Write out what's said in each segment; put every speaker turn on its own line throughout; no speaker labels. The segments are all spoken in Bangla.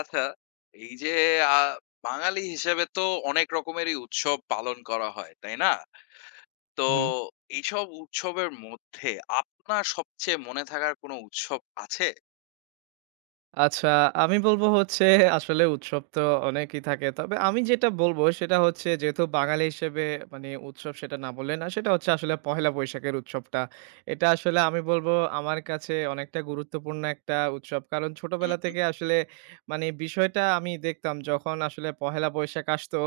আচ্ছা, এই যে আ বাঙালি হিসেবে তো অনেক রকমেরই উৎসব পালন করা হয়, তাই না? তো
হুম।
এইসব উৎসবের মধ্যে আপনার সবচেয়ে মনে থাকার কোনো উৎসব আছে?
আচ্ছা, আমি বলব হচ্ছে আসলে উৎসব তো অনেকই থাকে। তবে আমি যেটা বলব সেটা হচ্ছে যেহেতু বাঙালি হিসেবে মানে উৎসব সেটা না বললে না। সেটা হচ্ছে আসলে পহেলা বৈশাখের উৎসবটা। এটা আসলে আমি বলব আমার কাছে অনেকটা গুরুত্বপূর্ণ একটা উৎসব। কারণ
হু,
ছোটবেলা
হু,
থেকে আসলে মানে বিষয়টা আমি দেখতাম যখন আসলে পহেলা বৈশাখ আসতো,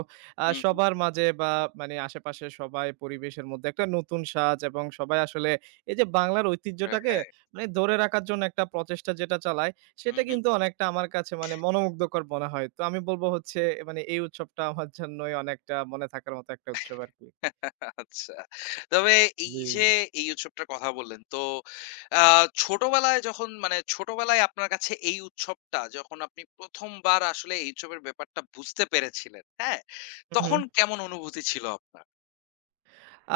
হু, হু,
সবার মাঝে বা মানে আশেপাশে সবাই পরিবেশের মধ্যে একটা নতুন সাজ এবং সবাই আসলে এই যে বাংলার ঐতিহ্যটাকে
হ্যাঁ,
মানে ধরে রাখার জন্য একটা প্রচেষ্টা যেটা চালায়,
হু,
সেটা
হু।
কিন্তু অনেকটা আমার কাছে মানে মনোমুগ্ধকর মনে হয়। তো আমি বলব হচ্ছে মানে এই উৎসবটা আমার জন্যই অনেকটা মনে থাকার মতো একটা উৎসব আরকি।
আচ্ছা। তবে এই
জি।
যে এই উৎসবটার কথা বললেন, তো আ ছোটবেলায় যখন মানে ছোটবেলায় আপনার কাছে এই উৎসবটা যখন আপনি ১ম বার আসলে এই উৎসবের ব্যাপারটা বুঝতে পেরেছিলেন, হ্যাঁ?
হু, হু।
তখন কেমন অনুভূতি ছিল আপনার?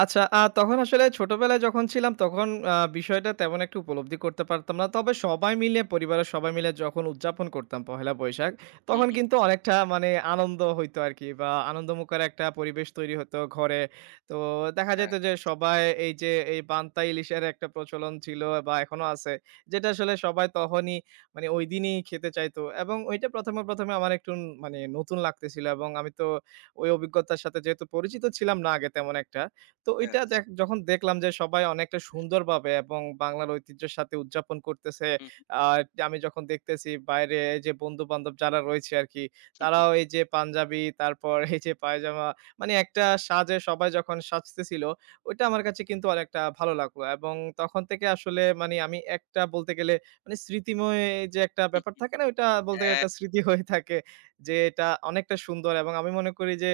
আচ্ছা, তখন আসলে ছোটবেলায় যখন ছিলাম তখন বিষয়টা তেমন একটা উপলব্ধি করতে পারতাম না। তবে সবাই মিলে, পরিবারের সবাই মিলে যখন উদযাপন করতাম পহেলা বৈশাখ,
হু,
তখন
হু।
কিন্তু অনেকটা মানে আনন্দ হইতো আরকি, বা আনন্দমুখর একটা পরিবেশ তৈরি হতো ঘরে। তো দেখা যেত
হ্যাঁ,
যে সবাই এই যে, এই পান্তা ইলিশের একটা প্রচলন ছিল বা এখনো আছে। যেটা আসলে সবাই তখনই মানে ঐদিনই খেতে চাইতো, এবং ওইটা ১ম এ আমার একটু মানে নতুন লাগতেছিল, এবং আমি তো ওই অভিজ্ঞতার সাথে যেহেতু পরিচিত ছিলাম না আগে তেমন একটা। তো
হ্যাঁ।
ওইটা যখন দেখলাম যে সবাই অনেকটা সুন্দরভাবে এবং বাংলার ঐতিহ্যের সাথে উদযাপন করতেছে।
হুম,
আর আমি যখন দেখতেছি বাইরে এই যে বন্ধু-বান্ধব যারা রয়েছে আরকি,
হুম,
তারাও এই যে পাঞ্জাবি, তারপর এই যে পায়জামা, মানে একটা সাজে সবাই যখন সাজতেছিল, ওইটা আমার কাছে কিন্তু অনেকটা ভালো লাগলো। এবং তখন থেকে আসলে মানে আমি একটা বলতে গেলে মানে স্মৃতিময়, যে একটা
হুম,
ব্যাপার থাকে না? ওইটা বলতে গেলে
হ্যাঁ,
একটা স্মৃতি হয়ে থাকে। যে এটা অনেকটা সুন্দর, এবং আমি মনে করি যে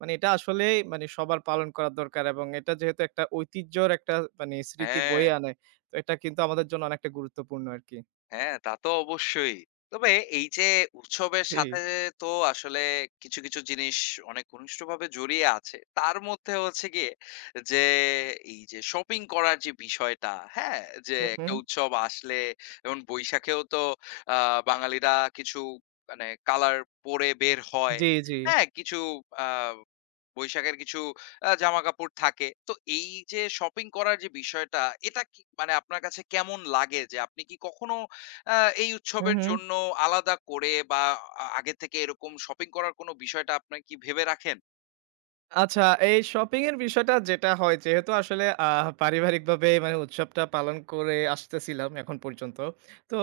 মানে এটা আসলেই মানে সবার পালন করা দরকার, এবং এটা যেহেতু একটা ঐতিহ্যর একটা মানে স্মৃতি
হ্যাঁ,
বয়ে আনে, তো এটা কিন্তু আমাদের জন্য অনেকটা গুরুত্বপূর্ণ আরকি।
হ্যাঁ, তা তো অবশ্যই। তবে এই যে উৎসবের
জি।
সাথে তো আসলে কিছু, কিছু জিনিস অনেক ঘনিষ্ঠভাবে জড়িয়ে আছে। তার মধ্যে হচ্ছে গিয়ে যে এই যে শপিং করার যে বিষয়টা, হ্যাঁ? যে
হু, হু।
একটা উৎসব আসলে যেমন বৈশাখেও তো আ বাঙালিরা কিছু মানে কালার পরে বের হয়।
জি, জি।
হ্যাঁ, কিছু আ বৈশাখের কিছু জামাকাপড় থাকে। তো এই যে শপিং করার যে বিষয়টা, এটা কি মানে আপনার কাছে কেমন লাগে? যে আপনি কি কখনো আ এই
হু,
উৎসবের
হু।
জন্য আলাদা করে বা আগে থেকে এরকম শপিং করার কোনো বিষয়টা আপনার কি ভেবে রাখেন?
আচ্ছা, এই শপিং এর বিষয়টা যেটা হয়, যেহেতু আসলে পারিবারিকভাবে মানে উৎসবটা পালন করে আসতেছিলাম এখন পর্যন্ত। তো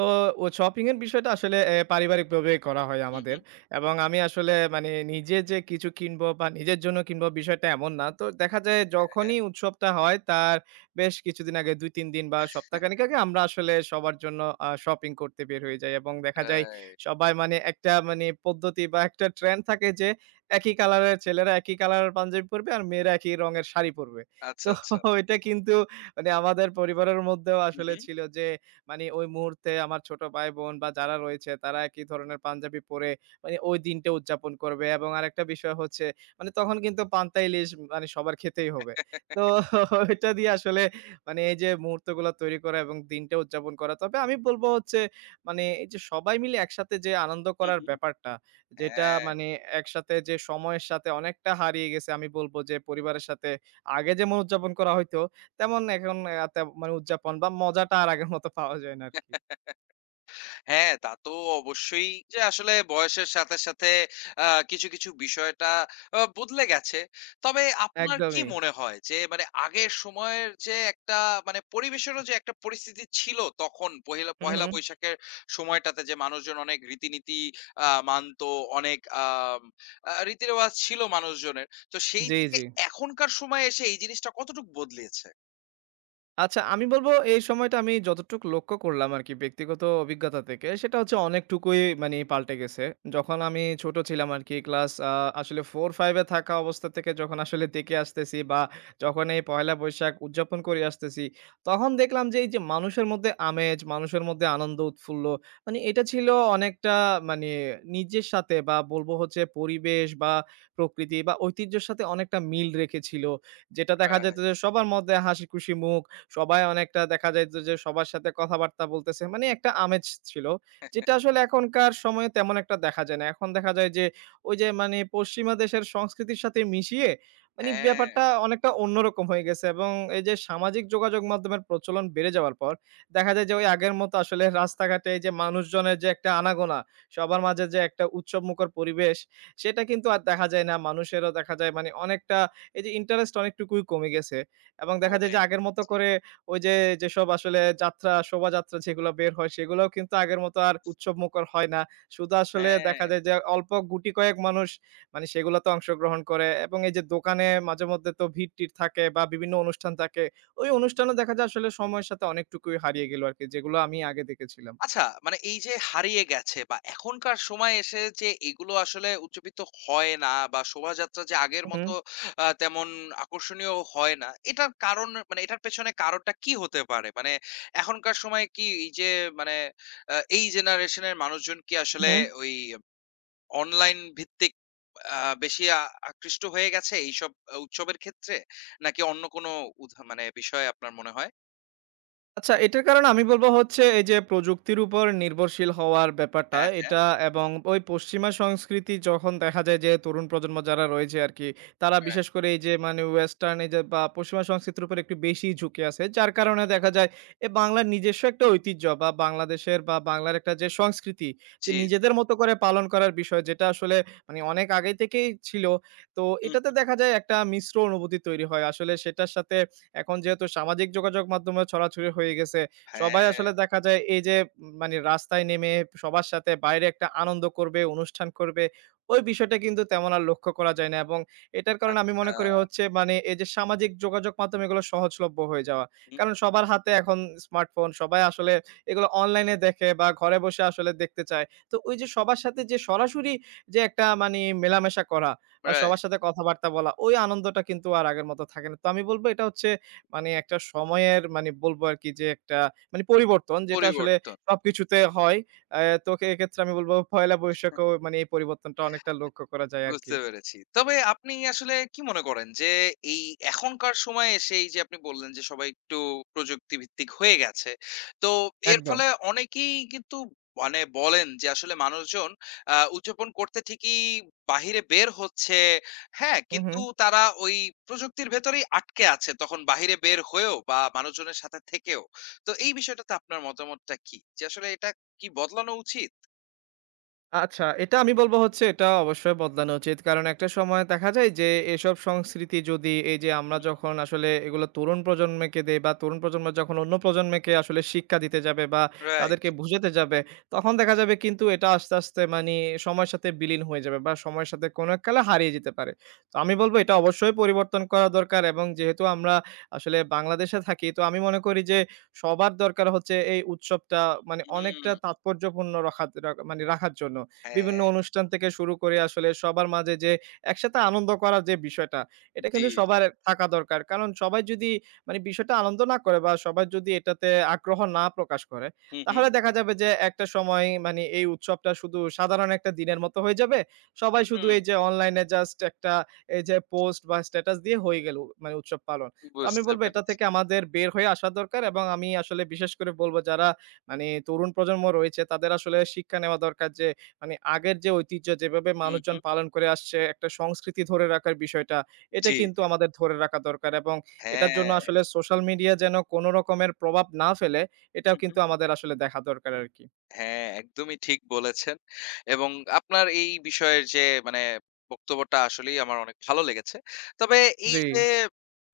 ও শপিং এর বিষয়টা আসলে এ পারিবারিকভাবে করা হয়
হুম,
আমাদের।
হুম।
এবং আমি আসলে মানে নিজে যে কিছু কিনবো বা নিজের জন্য কিনবো, বিষয়টা এমন না। তো দেখা যায়
হ্যাঁ,
যখনই উৎসবটা হয়, তার বেশ কিছুদিন আগে, ২-৩ দিন বা
হ্যাঁ।
সপ্তাহখানেক আগে আমরা আসলে সবার জন্য শপিং করতে বের হয়ে যাই। এবং দেখা যায়
রাইট।
সবাই মানে একটা মানে পদ্ধতি বা একটা ট্রেন্ড থাকে যে একই কালারের ছেলেরা একই কালারের পাঞ্জাবি পরবে, আর মেয়েরা একই রঙের শাড়ি পরবে। তো
আচ্ছা, আচ্ছা।
এটা কিন্তু মানে আমাদের পরিবারের মধ্যেও
হু,
আসলে
হু।
ছিল যে, মানে ওই মুহূর্তে আমার ছোট ভাই-বোন বা যারা রয়েছে তারা একই ধরনের পাঞ্জাবি পরে মানে ওই দিনটা উদযাপন করবে, এবং আরেকটা বিষয় হচ্ছে মানে তখন কিন্তু পান্তা ইলিশ মানে সবার খেতেই হবে। তো এটা দিয়ে আসলে মানে এই যে মুহূর্তগুলো তৈরি করা এবং দিনটা উদযাপন করা। তবে আমি বলব হচ্ছে মানে এই যে সবাই মিলে একসাথে যে আনন্দ
হু,
করার
হু।
ব্যাপারটা, যেটা
হ্যাঁ।
মানে একসাথে যে সময়ের সাথে অনেকটা হারিয়ে গেছে, আমি বলব যে পরিবারের সাথে আগে যেমন উদযাপন করা হইতো, তেমন এখন আ তে মানে উদযাপন বা মজাটা আর আগের মতো পাওয়া যায় না আরকি।
হ্যাঁ, তা তো অবশ্যই যে আসলে বয়সের সাথে, সাথে আ কিছু, কিছু বিষয়টা বদলে গেছে। তবে আপনার কি
একদমই।
মনে হয় যে মানে আগের সময়ের যে একটা মানে পরিবেশেরও যে একটা পরিস্থিতি ছিল তখন পহেলা
হু, হু।
পহেলা বৈশাখের সময়টাতে যে মানুষজন অনেক রীতিনীতি মানত, অনেক আম আ রীতিরেওয়াজ ছিল মানুষজনের। তো সেই
জি,
থেকে
জি।
এখনকার সময়ে এসে এই জিনিসটা কতটুকু বদলিয়েছে?
আচ্ছা, আমি বলব এই সময়টা আমি যতটুক লক্ষ্য করলাম আরকি ব্যক্তিগত অভিজ্ঞতা থেকে, সেটা হচ্ছে অনেকটুকুই মানি পাল্টে গেছে। যখন আমি ছোট ছিলাম আরকি, ক্লাস আসলে 4-5 এ থাকা অবস্থা থেকে যখন আসলে দেখে আসতেছি, বা যখন এই পহেলা বৈশাখ উদযাপন করে আসতেছি, তখন দেখলাম যে এই যে মানুষের মধ্যে আমেজ, মানুষের মধ্যে আনন্দ উৎফুল্ল, মানে এটা ছিল অনেকটা মানে নিজের সাথে, বা বলবো হচ্ছে পরিবেশ বা প্রকৃতি বা ঐতিহ্যের সাথে অনেকটা মিল রেখেছিল। যেটা দেখা যেত
রাইট।
যে সবার মধ্যে হাসি খুশি মুখ, সবাই অনেকটা দেখা যাইত যে সবার সাথে কথাবার্তা বলতেছে। মানে একটা আমেজ ছিল। যেটা আসলে এখনকার সময়ে তেমন একটা দেখা যায় না। এখন দেখা যায় যে ওই যে মানে পশ্চিমা দেশের সংস্কৃতির সাথে মিশিয়ে মানে
হ্যাঁ,
ব্যাপারটা অনেকটা অন্যরকম হয়ে গেছে, এবং এই যে সামাজিক যোগাযোগ মাধ্যমের প্রচলন বেড়ে যাওয়ার পর দেখা যায় যে ওই আগের মতো আসলে রাস্তাঘাটে এই যে মানুষজনের যে একটা আনাগোনা, সবার মাঝে যে একটা উৎসবমুখর পরিবেশ, সেটা কিন্তু আর দেখা যায় না। মানুষেরও দেখা যায় মানে অনেকটা এই যে ইন্টারেস্ট অনেকটুকুই কমে গেছে, এবং দেখা যায়
কমে
যে আগের মতো
গেছে। জি,
করে ওই যে যেসব আসলে যাত্রা, শোভাযাত্রা যেগুলো বের হয়, সেগুলোও কিন্তু আগের মতো আর উৎসবমুখর হয় না। শুধু আসলে
হ্যাঁ।
দেখা যায় যে অল্প গুটি কয়েক মানুষ মানে সেগুলোতে অংশগ্রহণ করে, এবং এই যে দোকানে মাঝেমধ্যে তো ভিড়-টির থাকে বা বিভিন্ন অনুষ্ঠান থাকে। ওই অনুষ্ঠানও দেখা যায় আসলে সময়ের সাথে অনেকটুকুই হারিয়ে গেল আরকি, যেগুলো আমি আগে দেখেছিলাম।
আচ্ছা মানে এই যে হারিয়ে গেছে বা এখনকার সময় এসে যে এগুলো আসলে উচ্চাপিত হয় না বা শোভাযাত্রা যে আগের
হু,
মতো তেমন আকর্ষণীয় হয় না এটার কারণ মানে এটার পেছনে কারণটা কি হতে পারে মানে এখনকার সময় কি এই যে মানে এই জেনারেশনের মানুষজন কি
হু,
আসলে
হু।
ওই অনলাইন ভিত্তিক আকৃষ্ট হয়ে গেছে এইসব উৎসবের ক্ষেত্রে নাকি অন্য কোনো মানে বিষয় আপনার মনে হয়।
আচ্ছা, এটার কারণ আমি বলব হচ্ছে এই যে প্রযুক্তির উপর নির্ভরশীল হওয়ার ব্যাপারটা
হ্যাঁ, হ্যাঁ,
এটা, এবং ওই পশ্চিমা সংস্কৃতি, যখন দেখা যায় যে তরুণ প্রজন্ম যারা রয়েছে আরকি, তারা
right.
বিশেষ করে এই যে মানে ওয়েস্টার্ন এই যে বা পশ্চিমা সংস্কৃতির উপর একটু বেশিই ঝুঁকে আছে। যার
হুম,
কারণে দেখা যায় এ বাংলার নিজস্ব একটা ঐতিহ্য বা বাংলাদেশের বা বাংলার একটা যে সংস্কৃতি, যে
জি।
নিজেদের মতো করে পালন করার বিষয়, যেটা আসলে মানে অনেক আগে থেকেই ছিল। তো
হুম,
এটাতে দেখা যায় একটা মিশ্র অনুভূতি তৈরি হয় আসলে সেটার সাথে। এখন যেহেতু সামাজিক যোগাযোগ মাধ্যমে ছড়াছড়ি হয়ে গেছে, সবাই
হ্যাঁ।
আসলে দেখা যায় এই যে, মানে রাস্তায় নেমে সবার সাথে বাইরে একটা আনন্দ করবে, অনুষ্ঠান করবে, ওই বিষয়টা কিন্তু তেমন আর লক্ষ্য করা যায় না, এবং এটার কারণে আমি
আচ্ছা,
মনে করি হচ্ছে মানে এই যে সামাজিক যোগাযোগ মাধ্যম, এগুলো সহজলভ্য হয়ে যাওয়া।
হুম,
কারণ সবার হাতে এখন স্মার্টফোন, সবাই আসলে এগুলো অনলাইনে দেখে বা ঘরে বসে আসলে দেখতে চায়। তো ওই যে সবার সাথে যে সরাসরি, যে একটা মানে মেলামেশা করা বা
রাইট।
সবার সাথে কথাবার্তা বলা, ওই আনন্দটা কিন্তু আর আগের মতো থাকে না। তো আমি বলব এটা হচ্ছে মানে একটা সময়ের মানে বলবো আরকি যে একটা মানে পরিবর্তন, যেটা আসলে
পরিবর্তন।
সবকিছুতে হয়। আ তো এক্ষেত্রে আমি বলব পহেলা বৈশাখেও মানে এই পরিবর্তনটা অনেকটা লক্ষ্য করা যায় আরকি।
বুঝতে পেরেছি। তবে আপনি আসলে কি মনে করেন যে এই এখনকার সময়ে এসে এই যে আপনি বললেন যে সবাই একটু প্রযুক্তি ভিত্তিক হয়ে গেছে। তো এর
একদম।
ফলে অনেকেই কিন্তু মানে বলেন যে আসলে মানুষজন উদযাপন করতে ঠিকই বাহিরে বের হচ্ছে। হ্যাঁ?
হু, হু।
কিন্তু তারা ওই প্রযুক্তির ভেতরেই আটকে আছে তখন বাহিরে বের হয়েও বা মানুষজনের সাথে থেকেও। তো এই বিষয়টাতে আপনার মতামতটা কি? যে আসলে এটা কি বদলানো উচিত?
আচ্ছা, এটা আমি বলব হচ্ছে এটা অবশ্যই বদলানো উচিত। কারণ একটা সময় দেখা যায় যে এসব সংস্কৃতি যদি এই যে আমরা যখন আসলে এগুলো তরুণ প্রজন্মকে দেই, বা তরুণ প্রজন্ম যখন অন্য প্রজন্মকে আসলে শিক্ষা দিতে যাবে বা
রাইট।
তাদেরকে বুঝাতে যাবে, তখন দেখা যাবে কিন্তু এটা আস্তে, আস্তে মানি সময়ের সাথে বিলীন হয়ে যাবে, বা সময়ের সাথে কোনো এক কালে হারিয়ে যেতে পারে। তো আমি বলব এটা অবশ্যই পরিবর্তন করা দরকার, এবং যেহেতু আমরা আসলে বাংলাদেশে থাকি, তো আমি মনে করি যে সবার দরকার হচ্ছে এই উৎসবটা মানে
হুম,
অনেকটা তাৎপর্যপূর্ণ রাখা রা মানে রাখার জন্য। বিভিন্ন
হ্যাঁ,
অনুষ্ঠান থেকে শুরু করে আসলে সবার মাঝে যে একসাথে আনন্দ করার যে বিষয়টা, এটা
জি।
কিন্তু সবার থাকা দরকার। কারণ সবাই যদি মানে বিষয়টা আনন্দ না করে, বা সবাই যদি এটাতে আগ্রহ না প্রকাশ করে,
হুম, হুম,
তাহলে দেখা যাবে যে একটা সময় মানে এই উৎসবটা শুধু সাধারণ একটা দিনের মতো হয়ে যাবে। সবাই শুধু
হুম।
এই যে অনলাইনে জাস্ট একটা এই যে পোস্ট বা স্ট্যাটাস দিয়ে হয়ে গেল মানে উৎসব পালন। তো আমি
বুঝতে
বলব এটা
পেরেছি।
থেকে আমাদের বের হয়ে আসা দরকার, এবং আমি আসলে বিশেষ করে বলব যারা মানে তরুণ প্রজন্ম রয়েছে তাদের আসলে শিক্ষা নেওয়া দরকার যে মানে আগের যে ঐতিহ্য যেভাবে
হুম,
মানুষজন
হুম।
পালন করে আসছে, একটা সংস্কৃতি ধরে রাখার বিষয়টা এটা
জি,
কিন্তু
জি।
আমাদের ধরে রাখা দরকার, এবং এটার জন্য
হ্যাঁ।
আসলে সোশ্যাল মিডিয়া যেন কোনো রকমের প্রভাব না ফেলে, এটাও
হুম,
কিন্তু
হুম।
আমাদের আসলে দেখা দরকার আরকি।
হ্যাঁ, একদমই ঠিক বলেছেন। এবং আপনার এই বিষয়ের যে মানে বক্তব্যটা আসলেই আমার অনেক ভালো লেগেছে। তবে এই
জি।
যে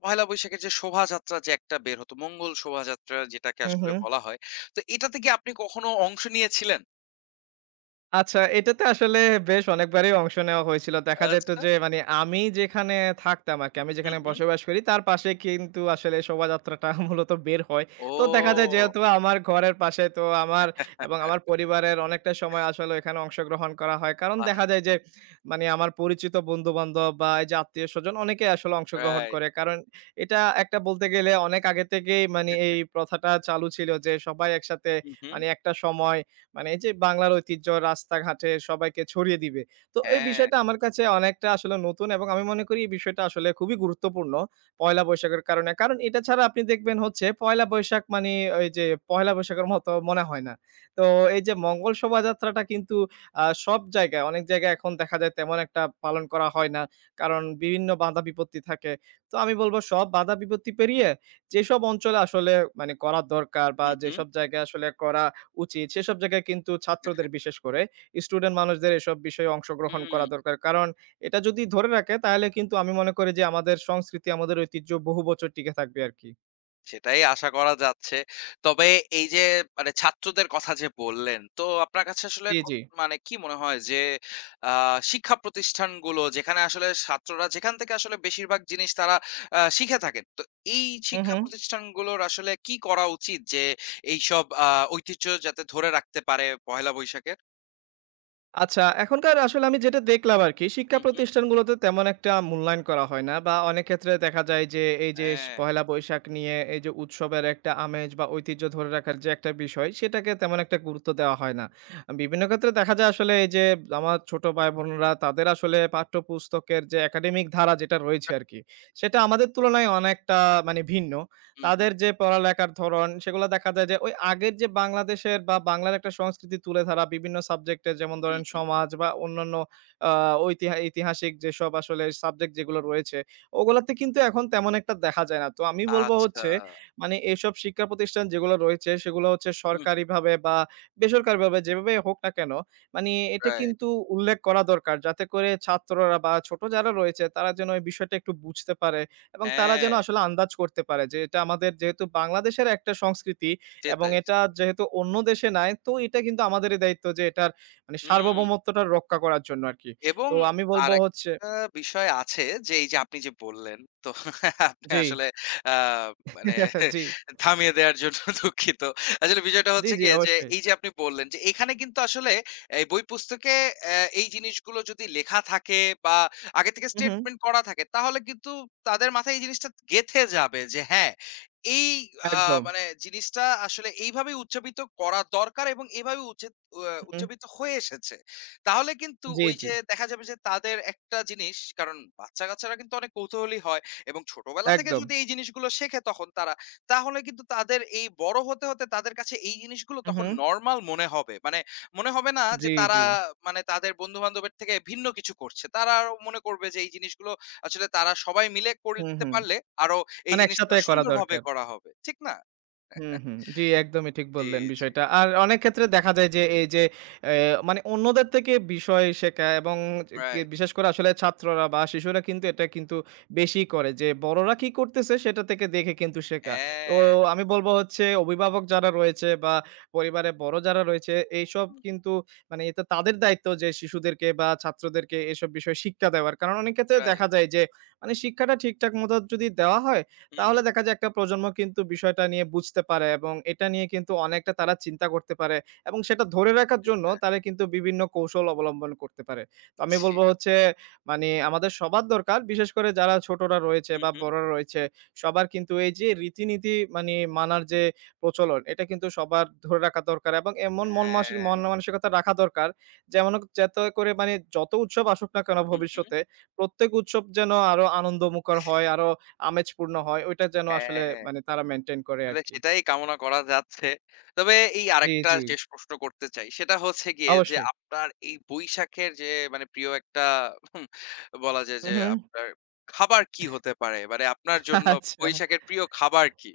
পহেলা বৈশাখের যে শোভাযাত্রা যে একটা বের হতো, মঙ্গল শোভাযাত্রা যেটাকে
হু,
আসলে
হু।
বলা হয়। তো এটাতে কি আপনি কখনো অংশ নিয়েছিলেন?
আচ্ছা, এটাতে আসলে বেশ অনেকবারই অংশ নেওয়া হয়েছিল। দেখা যেত
আচ্ছা।
যে মানে আমি যেখানে থাকতাম আরকি, আমি
হুম,
যেখানে
হুম।
বসবাস করি তার পাশে কিন্তু আসলে শোভাযাত্রাটা মূলত বের হয়। তো দেখা যায়
ও!
যেহেতু আমার ঘরের পাশে, তো আমার এবং আমার পরিবারের অনেকটা সময় আসলে এখানে অংশগ্রহণ করা হয়। কারণ
বাহ!
দেখা যায় যে মানে আমার পরিচিত বন্ধু-বান্ধব বা এই যে আত্মীয়স্বজন অনেকেই আসলে অংশগ্রহণ
রাইট।
করে। কারণ এটা একটা বলতে গেলে অনেক আগে থেকেই মানে এই প্রথাটা চালু ছিল যে সবাই একসাথে
হুম, হুম।
মানে একটা সময় মানে এই যে বাংলার ঐতিহ্য রাস্তাঘাটে সবাইকে ছড়িয়ে দিবে। তো এই
হ্যাঁ।
বিষয়টা আমার কাছে অনেকটা আসলে নতুন, এবং আমি মনে করি এই বিষয়টা আসলে খুবই গুরুত্বপূর্ণ পয়লা বৈশাখের কারণে। কারণ এটা ছাড়া আপনি দেখবেন হচ্ছে পয়লা বৈশাখ মানে ওই যে পহেলা বৈশাখের মতো মনে হয় না। তো এই যে মঙ্গল শোভাযাত্রাটা কিন্তু সব জায়গায়, অনেক জায়গায় এখন দেখা যায় তেমন একটা পালন করা হয় না। কারণ বিভিন্ন বাধা বিপত্তি থাকে। তো আমি বলব সব বাধা বিপত্তি পেরিয়ে যেসব অঞ্চলে আসলে মানে করা দরকার, বা
হুম, হুম।
যেসব জায়গায় আসলে করা উচিত, সেসব জায়গায় কিন্তু ছাত্রদের, বিশেষ করে স্টুডেন্ট মানুষদের এসব বিষয়ে অংশগ্রহণ
হুম,
করা দরকার। কারণ এটা যদি ধরে রাখে, তাহলে কিন্তু আমি মনে করি যে আমাদের সংস্কৃতি, আমাদের ঐতিহ্য বহু বছর টিকে থাকবে আরকি।
সেটাই আশা করা যাচ্ছে। তবে এই যে মানে ছাত্রদের কথা যে বললেন, তো আপনার কাছে আসলে
জি, জি।
মানে কি মনে হয় যে আ শিক্ষা প্রতিষ্ঠানগুলো যেখানে আসলে ছাত্ররা যেখান থেকে আসলে বেশিরভাগ জিনিস তারা শিখে থাকেন। তো এই
হু, হু।
শিক্ষা প্রতিষ্ঠানগুলোর আসলে কি করা উচিত যে এইসব ঐতিহ্য যাতে ধরে রাখতে পারে পহেলা বৈশাখের?
আচ্ছা, এখনকার আসলে আমি যেটা দেখলাম আরকি, শিক্ষা
হুম, হুম।
প্রতিষ্ঠানগুলোতে তেমন একটা মূল্যায়ন করা হয় না, বা অনেক ক্ষেত্রে দেখা যায় যে, এই যে
হ্যাঁ।
পহেলা বৈশাখ নিয়ে এই যে উৎসবের একটা আমেজ বা ঐতিহ্য ধরে রাখার যে একটা বিষয়, সেটাকে তেমন একটা গুরুত্ব দেওয়া হয় না। বিভিন্ন ক্ষেত্রে দেখা যায় আসলে এই যে আমার ছোট ভাই-বোনরা তাদের আসলে পাঠ্যপুস্তকের যে একাডেমিক ধারা যেটা রয়েছে আরকি, সেটা আমাদের তুলনায় অনেকটা মানে ভিন্ন।
হুম, হুম,
তাদের যে পড়ালেখার ধরন, সেগুলো দেখা যায় যে ওই আগের যে বাংলাদেশের বা বাংলার একটা সংস্কৃতি তুলে ধরা বিভিন্ন সাবজেক্টে, যেমন
হুম,
ধরেন
হুম।
সমাজ বা অন্যান্য আ ঐতিহাসিক যেসব আসলে সাবজেক্ট যেগুলো রয়েছে, ওগুলাতে কিন্তু এখন তেমন একটা দেখা যায় না। তো আমি বলব
আচ্ছা।
হচ্ছে মানে এসব শিক্ষা প্রতিষ্ঠান যেগুলো রয়েছে, সেগুলো হচ্ছে
হুম, হুম।
সরকারিভাবে বা বেসরকারিভাবে যেভাবে হোক না কেন, মানে এটা
রাইট।
কিন্তু উল্লেখ করা দরকার, যাতে করে ছাত্ররা বা ছোট যারা রয়েছে তারা যেন এই বিষয়টা একটু বুঝতে পারে। এবং তারা যেন
হ্যাঁ,
আসলে আন্দাজ করতে পারে যে এটা আমাদের, যেহেতু বাংলাদেশের একটা সংস্কৃতি, এবং
সেটাই।
এটা যেহেতু অন্য দেশে নাই, তো এটা কিন্তু আমাদেরই দায়িত্ব যে এটার মানে
হুম।
সার্বভৌমত্বটা রক্ষা করার জন্য আরকি।
এবং
তো আমি বলবো
আরেকটা
হচ্ছে,
বিষয় আছে যে এই যে আপনি যে বললেন তো আপনি
জি।
আসলে আ মানে
জি,
থামিয়ে দেওয়ার জন্য দুঃখিত। আসলে বিষয়টা
জি,
হচ্ছে
জি,
গিয়ে যে
অবশ্যই।
এই যে আপনি বললেন যে এখানে কিন্তু আসলে এই বই পুস্তকে এই জিনিসগুলো যদি লেখা থাকে বা আগে থেকে
হু, হু,
স্টেটমেন্ট করা থাকে তাহলে কিন্তু তাদের মাথায় এই জিনিসটা গেঁথে যাবে যে হ্যাঁ, এই আ
একদম।
মানে জিনিসটা আসলে এইভাবেই উচ্চাপিত করা দরকার এবং এভাবে উচ্চে অ
হু,
উচ্চাপিত হয়ে এসেছে। তাহলে কিন্তু
জি,
ওই
জি,
যে দেখা যাবে যে তাদের একটা জিনিস কারণ বাচ্চা-কাচ্চারা কিন্তু অনেক কৌতূহলী হয় এবং ছোটবেলা থেকে
একদম।
যদি এই জিনিসগুলো শেখে তখন তারা, তাহলে কিন্তু তাদের এই বড় হতে, হতে তাদের কাছে এই জিনিসগুলো
হু, হু,
তখন নরমাল মনে হবে। মানে মনে হবে না যে
জি, জি।
তারা মানে তাদের বন্ধু-বান্ধবের থেকে ভিন্ন কিছু করছে। তারা আরো মনে করবে যে এই জিনিসগুলো আসলে তারা সবাই মিলে
হু,
করতে
হু।
পারলে আরো এই
মানে
জিনিসটা
একসাথে করা
সুন্দরভাবে
দরকার।
করা হবে। ঠিক না?
হুম, হুম। জি, একদমই ঠিক
জি,
বললেন
জি।
বিষয়টা। আর অনেক ক্ষেত্রে দেখা যায় যে এই যে এ মানে অন্যদের থেকে বিষয় শেখা, এবং
রাইট।
বিশেষ করে আসলে ছাত্ররা বা শিশুরা কিন্তু এটা কিন্তু বেশি করে যে বড়রা কি করতেছে সেটা থেকে দেখে কিন্তু শেখা। তো
হ্যাঁ।
আমি বলব হচ্ছে অভিভাবক যারা রয়েছে, বা পরিবারে বড় যারা রয়েছে, এইসব কিন্তু মানে এটা তাদের দায়িত্ব যে শিশুদেরকে বা ছাত্রদেরকে এসব বিষয়ে শিক্ষা দেওয়ার। কারণ অনেক ক্ষেত্রে দেখা
রাইট।
যায় যে মানে শিক্ষাটা ঠিকঠাক মতো যদি দেওয়া হয়,
হু, হু।
তাহলে দেখা যায় একটা প্রজন্ম কিন্তু বিষয়টা নিয়ে বুঝতে পারে, এবং এটা নিয়ে কিন্তু অনেকটা তারা চিন্তা করতে পারে, এবং সেটা ধরে রাখার জন্য
সেটাই।
তারা কিন্তু বিভিন্ন কৌশল অবলম্বন করতে পারে। তো আমি
জি।
বলব হচ্ছে মানে আমাদের সবার দরকার, বিশেষ করে যারা ছোটরা রয়েছে
হুম,
বা
হুম।
বড়রা রয়েছে, সবার কিন্তু এই যে রীতিনীতি মানে মানার যে প্রচলন, এটা কিন্তু সবার ধরে রাখা দরকার, এবং এমন
হ্যাঁ,
মন মানসিকতা রাখা দরকার যেমন, যাতে করে মানে যত উৎসব আসুক না কেন
হুম, হুম।
ভবিষ্যতে, প্রত্যেক উৎসব যেন আরো আনন্দমুখর হয়, আরো আমেজপূর্ণ হয়, ওইটা যেন আসলে
হ্যাঁ,
মানে তারা মেইনটেইন করে
আসলে
আরকি।
সেটাই কামনা করা যাচ্ছে। তবে এই
জি,
আরেকটা
জি।
শেষ প্রশ্ন করতে চাই। সেটা হচ্ছে গিয়ে যে
অবশ্যই।
আপনার এই বৈশাখের যে মানে প্রিয় একটা হুম, বলা যায়
হু,
যে
হুম।
আপনার খাবার কি হতে পারে? মানে আপনার জন্য
আচ্ছা,
বৈশাখের প্রিয় খাবার কি?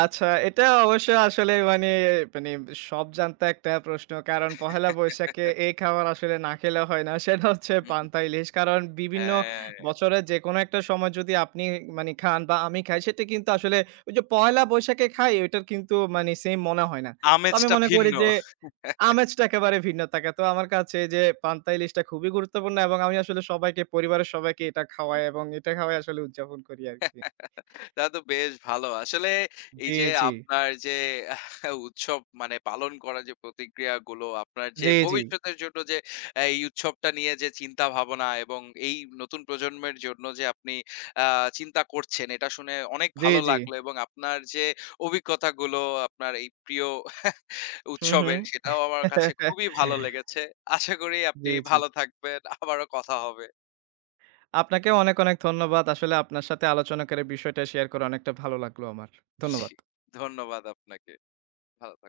আচ্ছা। এটা অবশ্য আসলে মানে, সব জানতা একটা প্রশ্ন। কারণ পহেলা বৈশাখে এই খাবার আসলে না খেলে হয় না। সেটা হচ্ছে
হুম, হুম।
পান্তা ইলিশ। কারণ বিভিন্ন
হ্যাঁ,
বছরের যেকোনো একটা সময় যদি আপনি মানে খান বা আমি খাই, সেটা কিন্তু আসলে ওই যে পহেলা বৈশাখে খাই, ওইটার কিন্তু মানে সেইম মনে হয় না। তো আমি
আমেজটা
মনে করি
ভিন্ন।
যে আমেজটা একেবারে ভিন্ন থাকে। তো আমার কাছে এই যে পান্তা ইলিশটা খুবই গুরুত্বপূর্ণ, এবং আমি আসলে সবাইকে, পরিবারের সবাইকে এটা খাওয়াই, এবং এটা খাওয়াই আসলে উদযাপন করি আরকি।
তা তো বেশ ভালো। আসলে এই
জি,
যে
জি,
আপনার যে উৎসব মানে পালন করার যে প্রতিক্রিয়াগুলো, আপনার যে
জি, জি,
ভবিষ্যতের জন্য যে এই উৎসবটা নিয়ে যে চিন্তা ভাবনা এবং এই নতুন প্রজন্মের জন্য যে আপনি আ চিন্তা করছেন এটা শুনে অনেক
জি,
ভালো
জি।
লাগলো এবং আপনার যে অভিজ্ঞতাগুলো আপনার এই প্রিয়
হুম, হুম।
উৎসবের সেটাও আমার কাছে খুবই ভালো লেগেছে। আশা করি আপনি
জি, জি।
ভালো থাকবেন। আবারও কথা হবে।
আপনাকেও অনেক, অনেক ধন্যবাদ। আসলে আপনার সাথে আলোচনা করে, বিষয়টা শেয়ার করে অনেকটা ভালো লাগলো আমার। ধন্যবাদ।
জি, ধন্যবাদ আপনাকে। ভালো থাকুন।